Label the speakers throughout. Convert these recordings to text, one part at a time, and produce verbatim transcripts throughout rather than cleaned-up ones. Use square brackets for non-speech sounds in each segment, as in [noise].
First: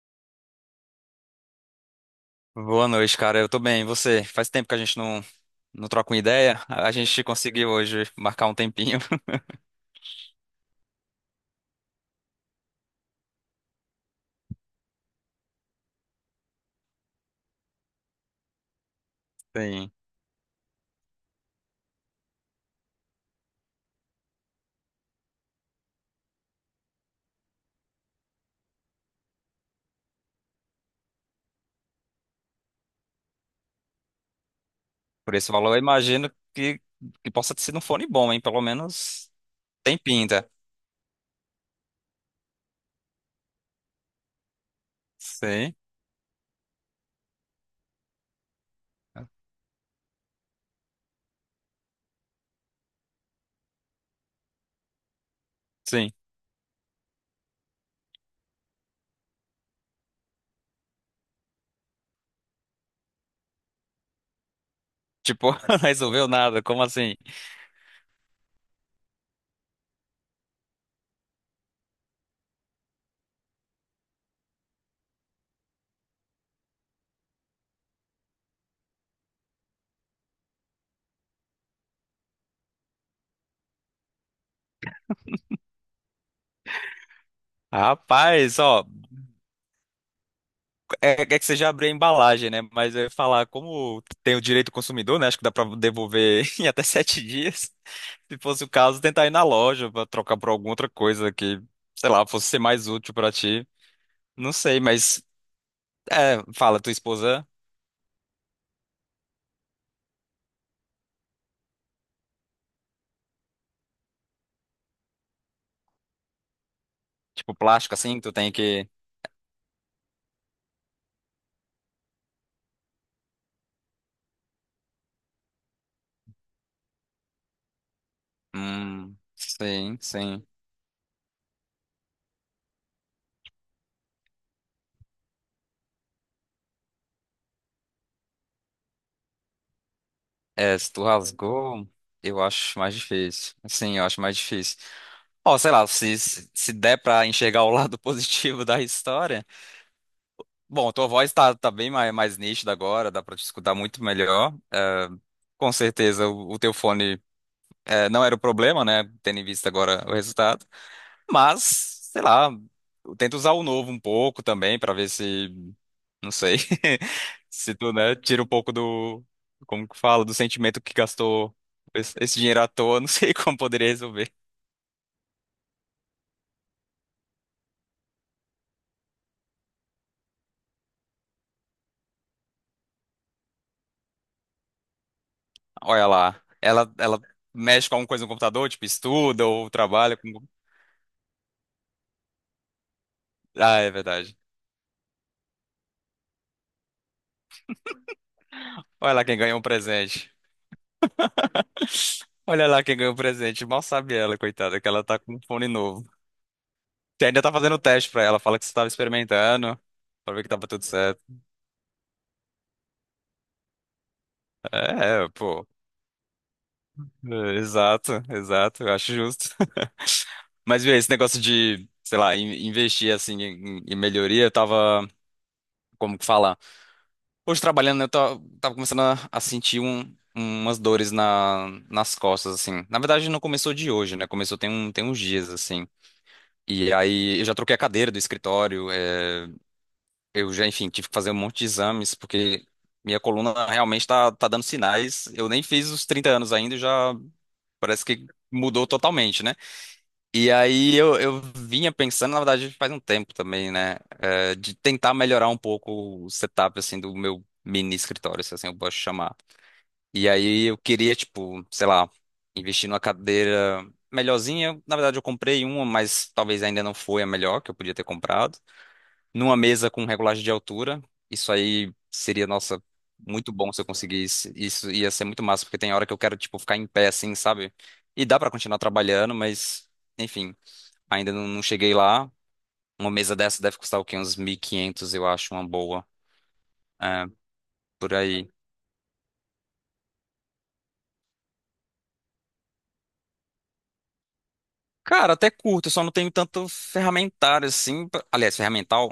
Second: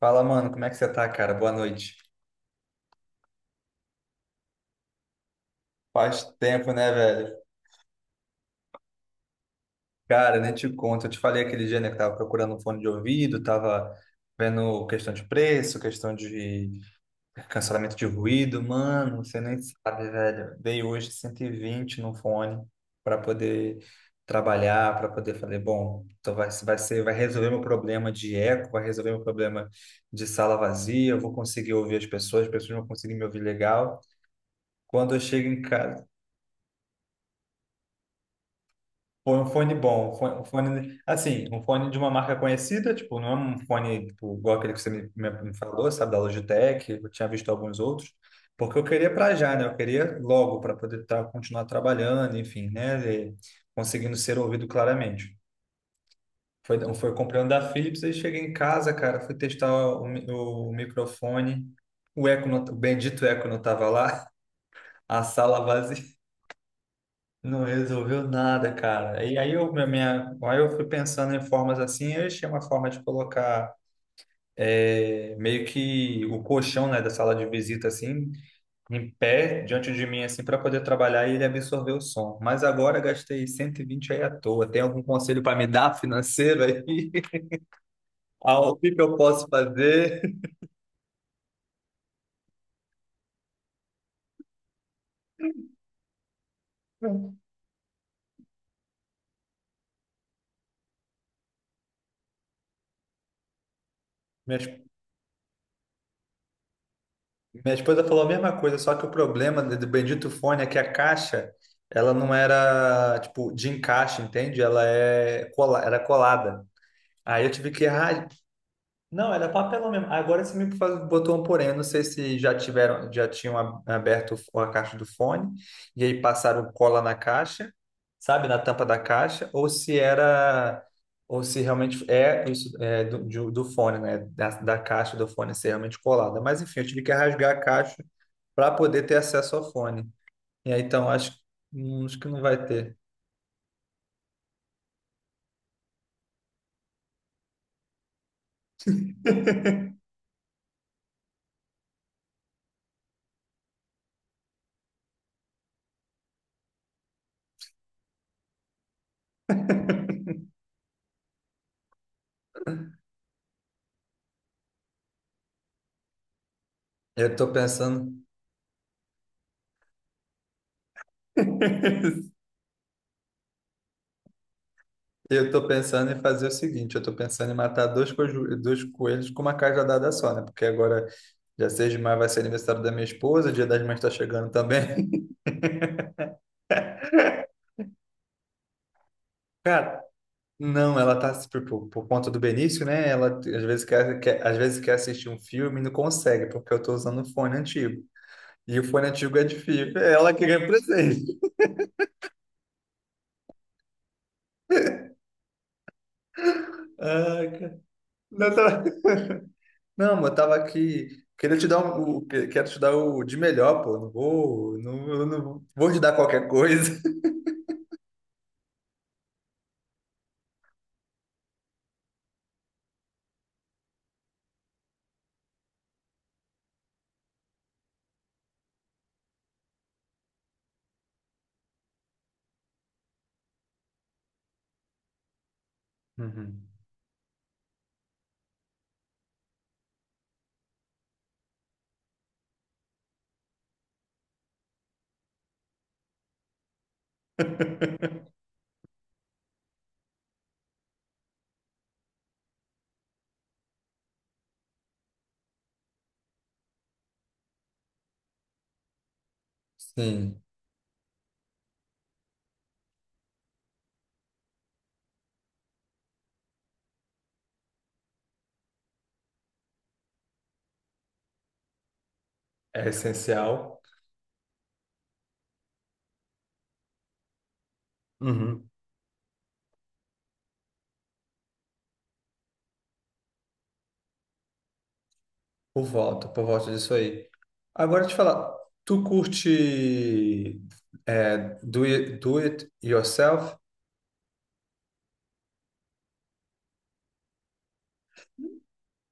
Speaker 1: Fala, mano, como é que você tá, cara? Boa noite.
Speaker 2: Boa noite, cara. Eu tô bem. E você? Faz tempo que a gente não, não troca uma
Speaker 1: Faz
Speaker 2: ideia.
Speaker 1: tempo,
Speaker 2: A
Speaker 1: né,
Speaker 2: a gente
Speaker 1: velho?
Speaker 2: conseguiu hoje marcar um tempinho. [laughs]
Speaker 1: Cara, nem te conto. Eu te falei aquele dia, né, que tava procurando um fone de ouvido, tava vendo questão de preço, questão de cancelamento de ruído. Mano, você nem
Speaker 2: Sim.
Speaker 1: sabe, velho. Dei hoje cento e vinte no fone para poder trabalhar, para poder fazer, bom, então vai, vai ser, vai resolver meu problema de eco, vai resolver meu problema de sala vazia, eu vou conseguir ouvir as pessoas, as pessoas vão conseguir me ouvir legal. Quando eu
Speaker 2: Por
Speaker 1: chego
Speaker 2: esse
Speaker 1: em
Speaker 2: valor, eu
Speaker 1: casa.
Speaker 2: imagino que, que possa ter sido um fone bom, hein? Pelo menos
Speaker 1: Foi um fone
Speaker 2: tem
Speaker 1: bom, um fone, um
Speaker 2: pinta.
Speaker 1: fone- assim, um fone de uma marca conhecida, tipo, não é um fone tipo, igual aquele que você me, me- me
Speaker 2: Sim,
Speaker 1: falou, sabe, da Logitech, eu tinha visto alguns outros, porque eu queria para já, né? Eu queria logo para poder tá, continuar trabalhando, enfim, né? E conseguindo ser ouvido claramente.
Speaker 2: sim.
Speaker 1: Foi, foi comprando da Philips, aí cheguei em casa, cara, fui testar o, mi- o microfone, o eco, não, o bendito eco não tava lá, [laughs] a
Speaker 2: Tipo,
Speaker 1: sala
Speaker 2: [laughs]
Speaker 1: vazia.
Speaker 2: resolveu nada. Como assim?
Speaker 1: Não resolveu nada, cara. E aí eu, minha, minha- aí eu fui pensando em formas assim, eu achei uma forma de colocar é, meio que o colchão, né, da sala de visita assim, em pé diante de mim assim para poder trabalhar e ele absorver o som. Mas agora gastei cento e vinte aí à toa. Tem algum conselho para me dar financeiro aí? [laughs]
Speaker 2: Rapaz,
Speaker 1: Ao
Speaker 2: ó,
Speaker 1: que que eu posso fazer?
Speaker 2: é, é que você já abriu a embalagem, né? Mas eu ia falar, como tem o direito do consumidor, né? Acho que dá pra devolver [laughs] em até sete dias. Se fosse o caso, tentar ir na loja pra trocar por alguma outra coisa que, sei lá, fosse ser mais útil pra ti. Não sei,
Speaker 1: Minhas
Speaker 2: mas é, fala, tua esposa,
Speaker 1: Minha esposa falou a mesma coisa, só que o problema do do bendito fone é que a caixa, ela não era, tipo, de encaixe, entende? Ela é cola, era colada. Aí eu
Speaker 2: tipo
Speaker 1: tive que
Speaker 2: plástico assim, que
Speaker 1: ra-
Speaker 2: tu tem que.
Speaker 1: Não, era papelão mesmo. Agora você me faz- botou um porém. Eu não sei se já tiveram, já tinham ab- aberto a caixa do fone e aí passaram cola na caixa, sabe, na tampa da
Speaker 2: Hum,
Speaker 1: caixa, ou se
Speaker 2: sim, sim.
Speaker 1: era, ou se realmente é isso é, do, de- do fone, né, da, da caixa do fone ser realmente colada. Mas enfim, eu tive que rasgar a caixa para poder ter acesso ao fone. E
Speaker 2: É,
Speaker 1: aí
Speaker 2: se tu
Speaker 1: então acho,
Speaker 2: rasgou,
Speaker 1: hum, acho que não
Speaker 2: eu
Speaker 1: vai
Speaker 2: acho mais
Speaker 1: ter.
Speaker 2: difícil. Sim, eu acho mais difícil. Ó, sei lá, se, se se der pra enxergar o lado [laughs] positivo da história. Bom, tua voz tá, tá bem mais, mais nítida agora, dá pra te escutar muito melhor. Com certeza o, o teu fone é, não era o problema, né? Tendo em vista agora o resultado. Mas, sei lá, eu tento usar o novo um pouco também pra ver se, não sei,
Speaker 1: Eu tô
Speaker 2: [laughs] se tu, né,
Speaker 1: pensando.
Speaker 2: tira um pouco do, como que fala, do sentimento que gastou esse
Speaker 1: [laughs]
Speaker 2: esse dinheiro à toa, não [laughs] sei como poderia resolver.
Speaker 1: Eu tô pensando em fazer o seguinte, eu tô pensando em matar dois, coju- dois coelhos com uma cajadada só, né? Porque agora, dia seis de maio vai ser aniversário da minha esposa, dia das mães tá chegando também.
Speaker 2: Olha lá, ela, ela mexe com alguma coisa no computador, tipo estuda
Speaker 1: [laughs]
Speaker 2: ou
Speaker 1: Cara,
Speaker 2: trabalha com...
Speaker 1: não, ela tá, tipo, por, por conta do Benício, né? Ela às
Speaker 2: Ah,
Speaker 1: vezes
Speaker 2: é
Speaker 1: quer,
Speaker 2: verdade.
Speaker 1: quer- às vezes quer assistir um filme e não consegue, porque eu tô usando um fone antigo. E o fone
Speaker 2: Olha lá quem
Speaker 1: antigo é de
Speaker 2: ganhou um
Speaker 1: fio.
Speaker 2: presente.
Speaker 1: Ela que ganha presente.
Speaker 2: Olha lá quem ganhou um presente. Mal sabe ela, coitada, que ela tá com um fone novo.
Speaker 1: [laughs]
Speaker 2: Você ainda
Speaker 1: Ai,
Speaker 2: tá fazendo
Speaker 1: cara.
Speaker 2: teste pra ela,
Speaker 1: Não, eu
Speaker 2: fala que você tava
Speaker 1: tava-
Speaker 2: experimentando,
Speaker 1: não, mas eu
Speaker 2: pra ver que
Speaker 1: tava
Speaker 2: tava tudo certo.
Speaker 1: aqui... Queria te dar um, o- que- quero te dar o de melhor, pô. Não vou, não, eu
Speaker 2: É,
Speaker 1: não
Speaker 2: pô.
Speaker 1: vou te dar qualquer coisa.
Speaker 2: É, exato, exato, eu acho justo. [laughs] Mas viu, esse negócio de, sei lá, in- investir assim em, em melhoria, eu tava, como que fala? Hoje trabalhando, eu tava, tava começando a, a sentir um- umas dores na, nas costas, assim. Na verdade, não começou de hoje, né? Começou tem, um, tem uns dias, assim.
Speaker 1: Uhum.
Speaker 2: E aí eu já troquei a cadeira do escritório, é, eu já, enfim, tive que fazer um monte de exames, porque minha coluna realmente tá, tá dando sinais. Eu nem fiz os trinta anos ainda, e já parece que mudou totalmente, né? E aí eu, eu vinha pensando, na verdade, faz um tempo também, né? Eh, de tentar melhorar um pouco o setup, assim, do meu mini escritório, se assim eu posso chamar. E
Speaker 1: Sim,
Speaker 2: aí eu queria, tipo, sei lá, investir numa cadeira melhorzinha. Na verdade, eu comprei uma, mas talvez ainda não foi a melhor que eu podia ter comprado. Numa mesa com regulagem de altura. Isso aí seria, nossa,
Speaker 1: é
Speaker 2: muito bom
Speaker 1: essencial.
Speaker 2: se eu conseguisse. Isso ia ser muito massa, porque tem hora que eu quero, tipo, ficar em pé, assim, sabe? E dá pra
Speaker 1: Uhum.
Speaker 2: continuar trabalhando, mas... Enfim, ainda não, não cheguei lá. Uma mesa dessa deve custar o quê? Uns mil e quinhentos, eu acho, uma
Speaker 1: por
Speaker 2: boa.
Speaker 1: voto, por voto disso
Speaker 2: É,
Speaker 1: aí. Agora te
Speaker 2: por aí.
Speaker 1: falar, tu curte, é, do it, do it yourself,
Speaker 2: Cara, até curto, eu só não tenho tanto ferramentário assim. pra- Aliás, ferramental?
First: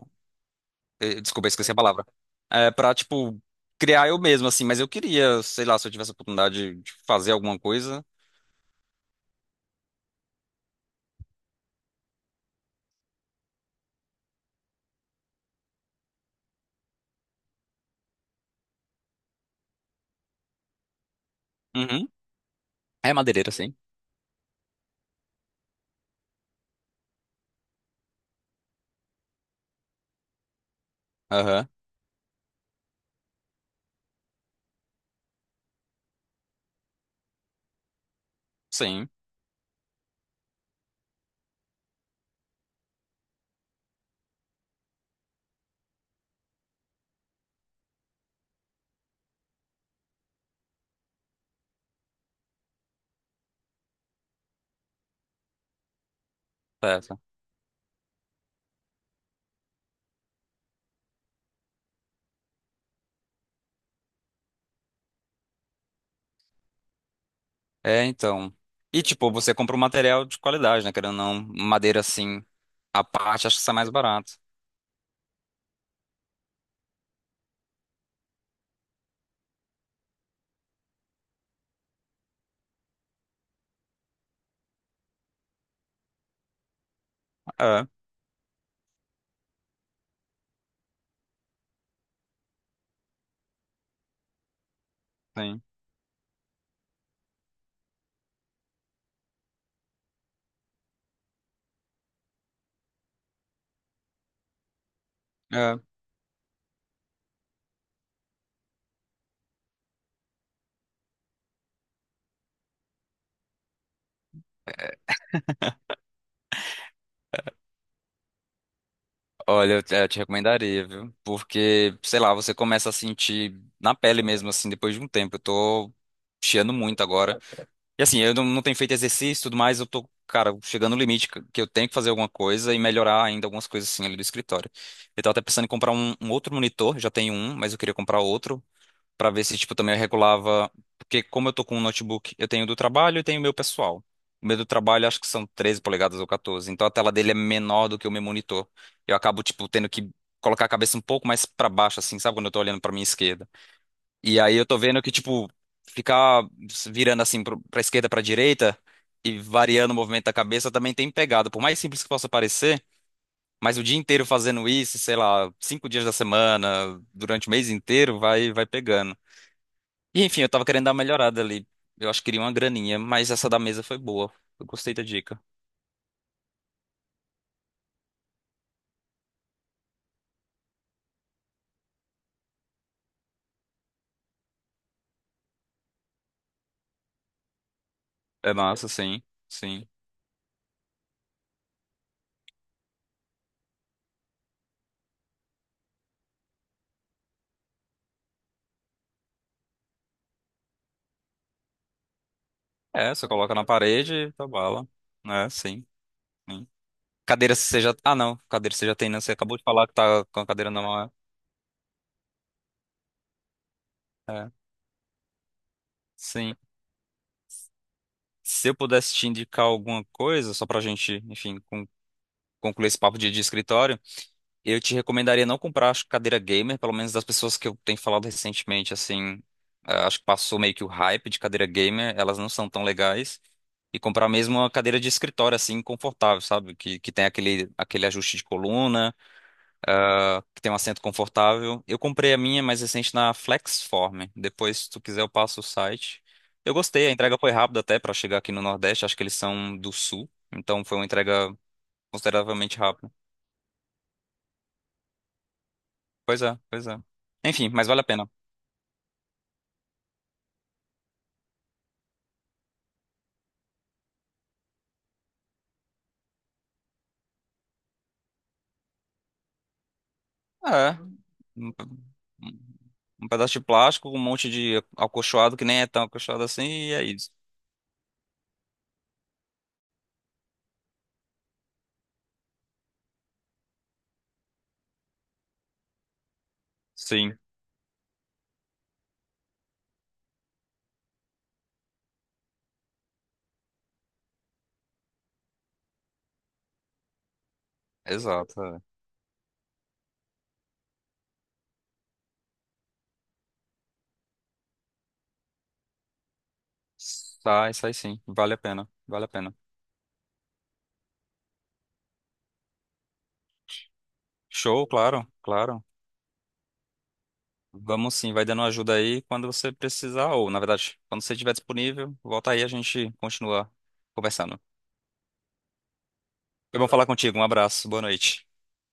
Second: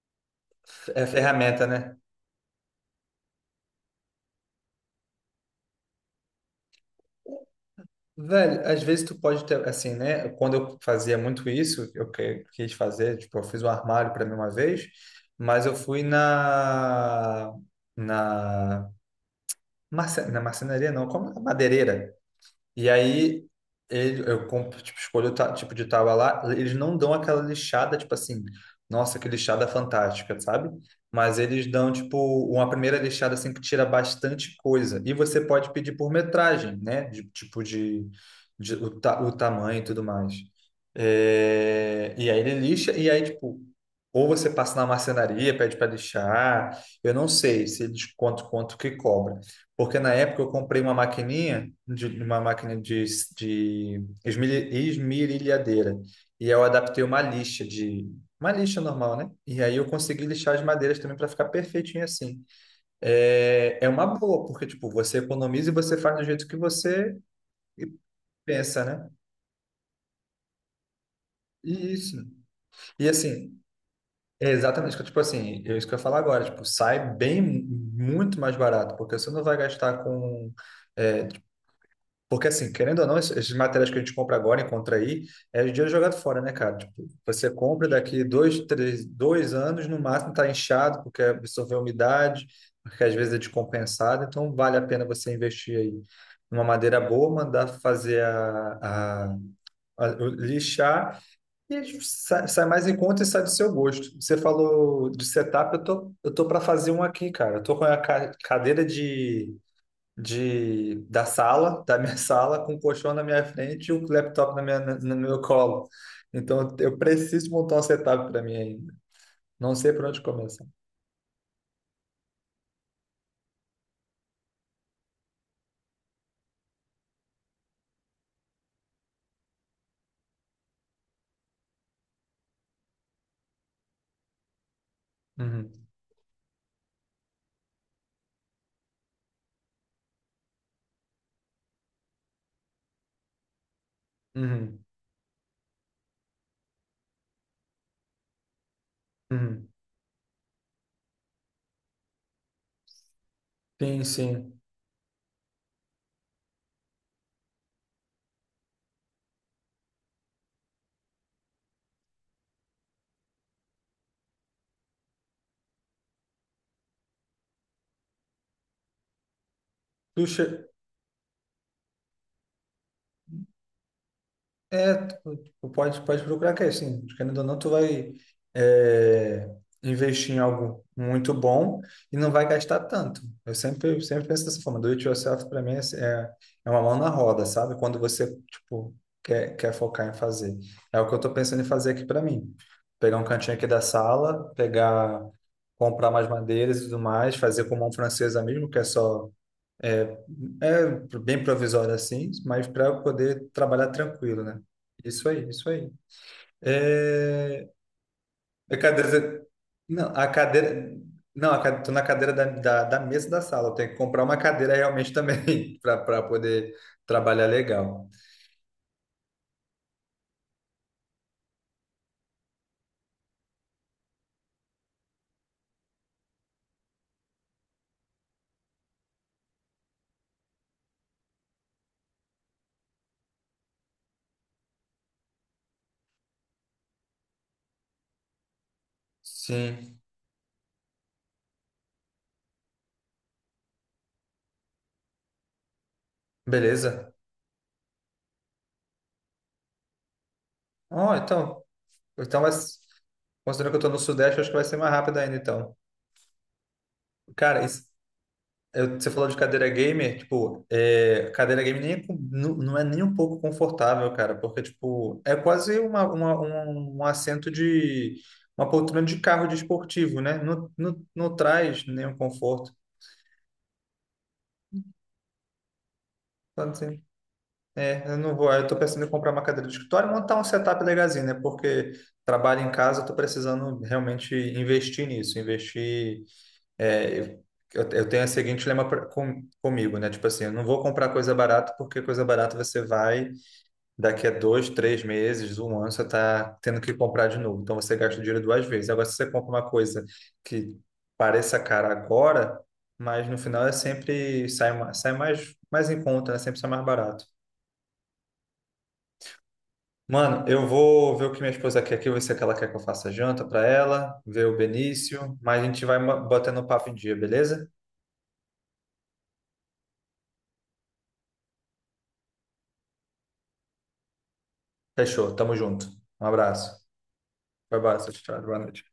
Speaker 1: É
Speaker 2: eh, Desculpa, eu
Speaker 1: ferramenta,
Speaker 2: esqueci a
Speaker 1: né?
Speaker 2: palavra. É, pra, tipo, criar eu mesmo, assim. Mas eu queria, sei lá, se eu tivesse a oportunidade de fazer alguma coisa.
Speaker 1: Velho, às vezes tu pode ter, assim, né? Quando eu fazia muito isso, eu que- quis fazer, tipo, eu fiz um armário para mim uma vez, mas eu fui na na marce- na marcenaria, não, como é?
Speaker 2: Uhum.
Speaker 1: Madeireira. E
Speaker 2: É
Speaker 1: aí,
Speaker 2: madeireira, sim.
Speaker 1: ele, eu compro, tipo, escolho o ta- tipo de tábua lá, eles não dão aquela lixada, tipo assim, nossa, que lixada fantástica, sabe? Mas
Speaker 2: Aham.
Speaker 1: eles dão, tipo, uma primeira lixada, assim, que tira bastante coisa. E você pode pedir por metragem, né? De, tipo, de, de o,
Speaker 2: Sim,
Speaker 1: ta, o tamanho e tudo mais. É, e aí ele lixa, e aí, tipo, ou você passa na marcenaria, pede para lixar, eu não sei se eles quanto, quanto que cobra. Porque na época eu comprei uma maquininha, de, uma máquina de, de esmeri- esmerilhadeira, e eu adaptei uma
Speaker 2: certo.
Speaker 1: lixa de uma lixa normal, né? E aí eu consegui lixar as madeiras também para ficar perfeitinho assim. É, é uma boa, porque tipo, você economiza e você faz do jeito que você
Speaker 2: É, então.
Speaker 1: pensa,
Speaker 2: E,
Speaker 1: né?
Speaker 2: tipo, você compra um material de qualidade, né? Querendo ou não, madeira
Speaker 1: Isso.
Speaker 2: assim, à
Speaker 1: E
Speaker 2: parte, acho
Speaker 1: assim,
Speaker 2: que sai mais barato.
Speaker 1: é exatamente, que tipo assim, é isso que eu ia falar agora, tipo, sai bem muito mais barato, porque você não vai gastar com, é, porque, assim, querendo ou não, es- esses materiais que a gente compra agora, encontra aí, é dinheiro jogado fora, né, cara? Tipo, você compra
Speaker 2: É,
Speaker 1: daqui dois, três, dois anos, no máximo tá inchado, porque absorveu umidade, porque às vezes é descompensado, então vale a pena você
Speaker 2: sim.
Speaker 1: investir aí numa madeira boa, mandar fazer a, a, a- o- lixar e sai, sai mais em conta e sai do seu gosto. Você falou de setup,
Speaker 2: É.
Speaker 1: eu tô, eu tô, para fazer um aqui, cara. Eu tô com a ca- cadeira de de da sala, da minha [laughs] sala, com o colchão na minha frente e o laptop na minha, na- no meu colo. Então eu preciso montar um setup para mim ainda.
Speaker 2: Olha,
Speaker 1: Não
Speaker 2: eu
Speaker 1: sei
Speaker 2: te
Speaker 1: por
Speaker 2: eu te
Speaker 1: onde começar.
Speaker 2: recomendaria, viu? Porque, sei lá, você começa a sentir na pele mesmo, assim, depois de um tempo. Eu tô chiando muito agora. E assim, eu não, não tenho feito exercício e tudo mais, eu tô, cara, chegando no limite que que eu tenho que fazer alguma coisa e melhorar ainda algumas coisas, assim, ali do escritório. Eu tava até pensando em
Speaker 1: Uhum,
Speaker 2: comprar um, um outro monitor, já tenho um, mas eu queria comprar outro. Pra ver se, tipo, também eu regulava. Porque como eu tô com um notebook, eu tenho do trabalho e tenho o meu pessoal. O meu do
Speaker 1: uhum,
Speaker 2: trabalho acho que são treze polegadas ou quatorze. Então a tela dele é menor do que o meu monitor. Eu acabo,
Speaker 1: uhum.
Speaker 2: tipo, tendo que colocar a cabeça um pouco mais pra baixo, assim, sabe? Quando eu tô olhando pra minha esquerda.
Speaker 1: Sim,
Speaker 2: E aí
Speaker 1: sim.
Speaker 2: eu tô vendo que, tipo, ficar virando assim pro- pra esquerda, pra direita e variando o movimento da cabeça também tem pegado. Por mais simples que possa parecer, mas o dia inteiro fazendo isso, sei lá, cinco dias da semana, durante o mês inteiro, vai, vai pegando. E
Speaker 1: Tu
Speaker 2: enfim, eu tava
Speaker 1: che-
Speaker 2: querendo dar uma melhorada ali. Eu acho que queria uma graninha, mas essa da mesa foi boa. Eu
Speaker 1: É,
Speaker 2: gostei da
Speaker 1: tu,
Speaker 2: dica.
Speaker 1: tu pode, pode procurar que é assim, querendo ou não, tu vai, é, investir em algo muito bom e não vai gastar tanto. Eu sempre, sempre penso dessa forma, do it yourself para mim é, é é uma mão na roda, sabe? Quando você,
Speaker 2: É massa,
Speaker 1: tipo,
Speaker 2: sim,
Speaker 1: quer, quer
Speaker 2: sim.
Speaker 1: focar em fazer. É o que eu tô pensando em fazer aqui para mim. Pegar um cantinho aqui da sala, pegar, comprar mais madeiras e tudo mais, fazer com mão francesa mesmo, que é só, é, é bem provisório assim, mas para
Speaker 2: É, você
Speaker 1: poder
Speaker 2: coloca na
Speaker 1: trabalhar
Speaker 2: parede e
Speaker 1: tranquilo,
Speaker 2: tá
Speaker 1: né?
Speaker 2: bala.
Speaker 1: Isso aí,
Speaker 2: É,
Speaker 1: isso
Speaker 2: sim,
Speaker 1: aí.
Speaker 2: sim. Cadeira
Speaker 1: É,
Speaker 2: você já. Ah, não, cadeira
Speaker 1: a
Speaker 2: você já tem, né? Você
Speaker 1: cadeira,
Speaker 2: acabou de falar que
Speaker 1: não,
Speaker 2: tá
Speaker 1: a
Speaker 2: com a cadeira na
Speaker 1: cadeira,
Speaker 2: mão.
Speaker 1: não, a cadeira, tô na cadeira da, da, da mesa da sala. Eu tenho que comprar
Speaker 2: É,
Speaker 1: uma
Speaker 2: é,
Speaker 1: cadeira realmente também [laughs] para para
Speaker 2: sim.
Speaker 1: poder trabalhar legal.
Speaker 2: Se eu pudesse te indicar alguma coisa, só pra gente, enfim, con- concluir esse papo de, de escritório. Eu te recomendaria não comprar, acho, cadeira gamer, pelo menos das pessoas que eu tenho falado recentemente, assim, ah, acho que passou meio que o hype de cadeira gamer, elas não são tão legais. E comprar mesmo uma cadeira de escritório, assim, confortável, sabe? Que, que tem aquele, aquele ajuste de coluna,
Speaker 1: Sim,
Speaker 2: ah, que tem um assento confortável. Eu comprei a minha mais recente na Flexform. Depois, se tu quiser, eu passo o site. Eu gostei, a
Speaker 1: beleza.
Speaker 2: entrega foi rápida até para chegar aqui no Nordeste, acho que eles são do Sul, então foi uma
Speaker 1: Ó,
Speaker 2: entrega
Speaker 1: então, então,
Speaker 2: consideravelmente
Speaker 1: mas,
Speaker 2: rápida.
Speaker 1: considerando que eu tô no Sudeste, acho que vai ser mais rápido ainda, então.
Speaker 2: Pois é, pois é.
Speaker 1: Cara, e,
Speaker 2: Enfim, mas vale a pena.
Speaker 1: Eu- você falou de cadeira gamer, tipo, é, cadeira gamer nem, é com- nu- não é nem um pouco confortável, cara, porque, tipo, é quase uma, uma- um, um assento de, uma poltrona de carro de esportivo, né? Não,
Speaker 2: É.
Speaker 1: não, não
Speaker 2: Um
Speaker 1: traz nenhum conforto.
Speaker 2: um pedaço de plástico um monte de acolchoado que nem é tão acolchoado assim,
Speaker 1: Então,
Speaker 2: e
Speaker 1: assim,
Speaker 2: é isso.
Speaker 1: é, eu não vou, eu tô pensando em comprar uma cadeira de escritório e montar um setup legalzinho, né? Porque trabalho em casa, eu tô precisando realmente investir nisso, investir É, eu,
Speaker 2: Sim,
Speaker 1: eu eu tenho o seguinte lema pra- com, comigo, né? Tipo assim, eu não vou comprar coisa barata porque coisa barata você vai, daqui a dois, três meses, um ano, você tá tendo que comprar de novo. Então você gasta o dinheiro
Speaker 2: exato.
Speaker 1: duas
Speaker 2: É.
Speaker 1: vezes. Agora, se você compra uma coisa que pareça cara agora, mas no final é sempre sai, ma- sai mais, mais em conta, né? Sempre sai mais barato.
Speaker 2: Sai, sai sim. Vale a pena, vale a pena.
Speaker 1: Mano, eu vou ver o que minha esposa quer aqui, ver se é que ela quer que eu faça janta pra ela, ver o
Speaker 2: Show, claro,
Speaker 1: Benício, mas a gente
Speaker 2: claro.
Speaker 1: vai ma- botando o papo em dia, beleza?
Speaker 2: Vamos sim, vai dando ajuda aí quando você precisar, ou na verdade, quando você estiver disponível, volta aí, a gente continua conversando.
Speaker 1: Fechou, tamo junto. Um abraço.
Speaker 2: Foi bom falar contigo, um
Speaker 1: Vai,
Speaker 2: abraço, boa
Speaker 1: tchau, tchau.
Speaker 2: noite.
Speaker 1: Boa noite.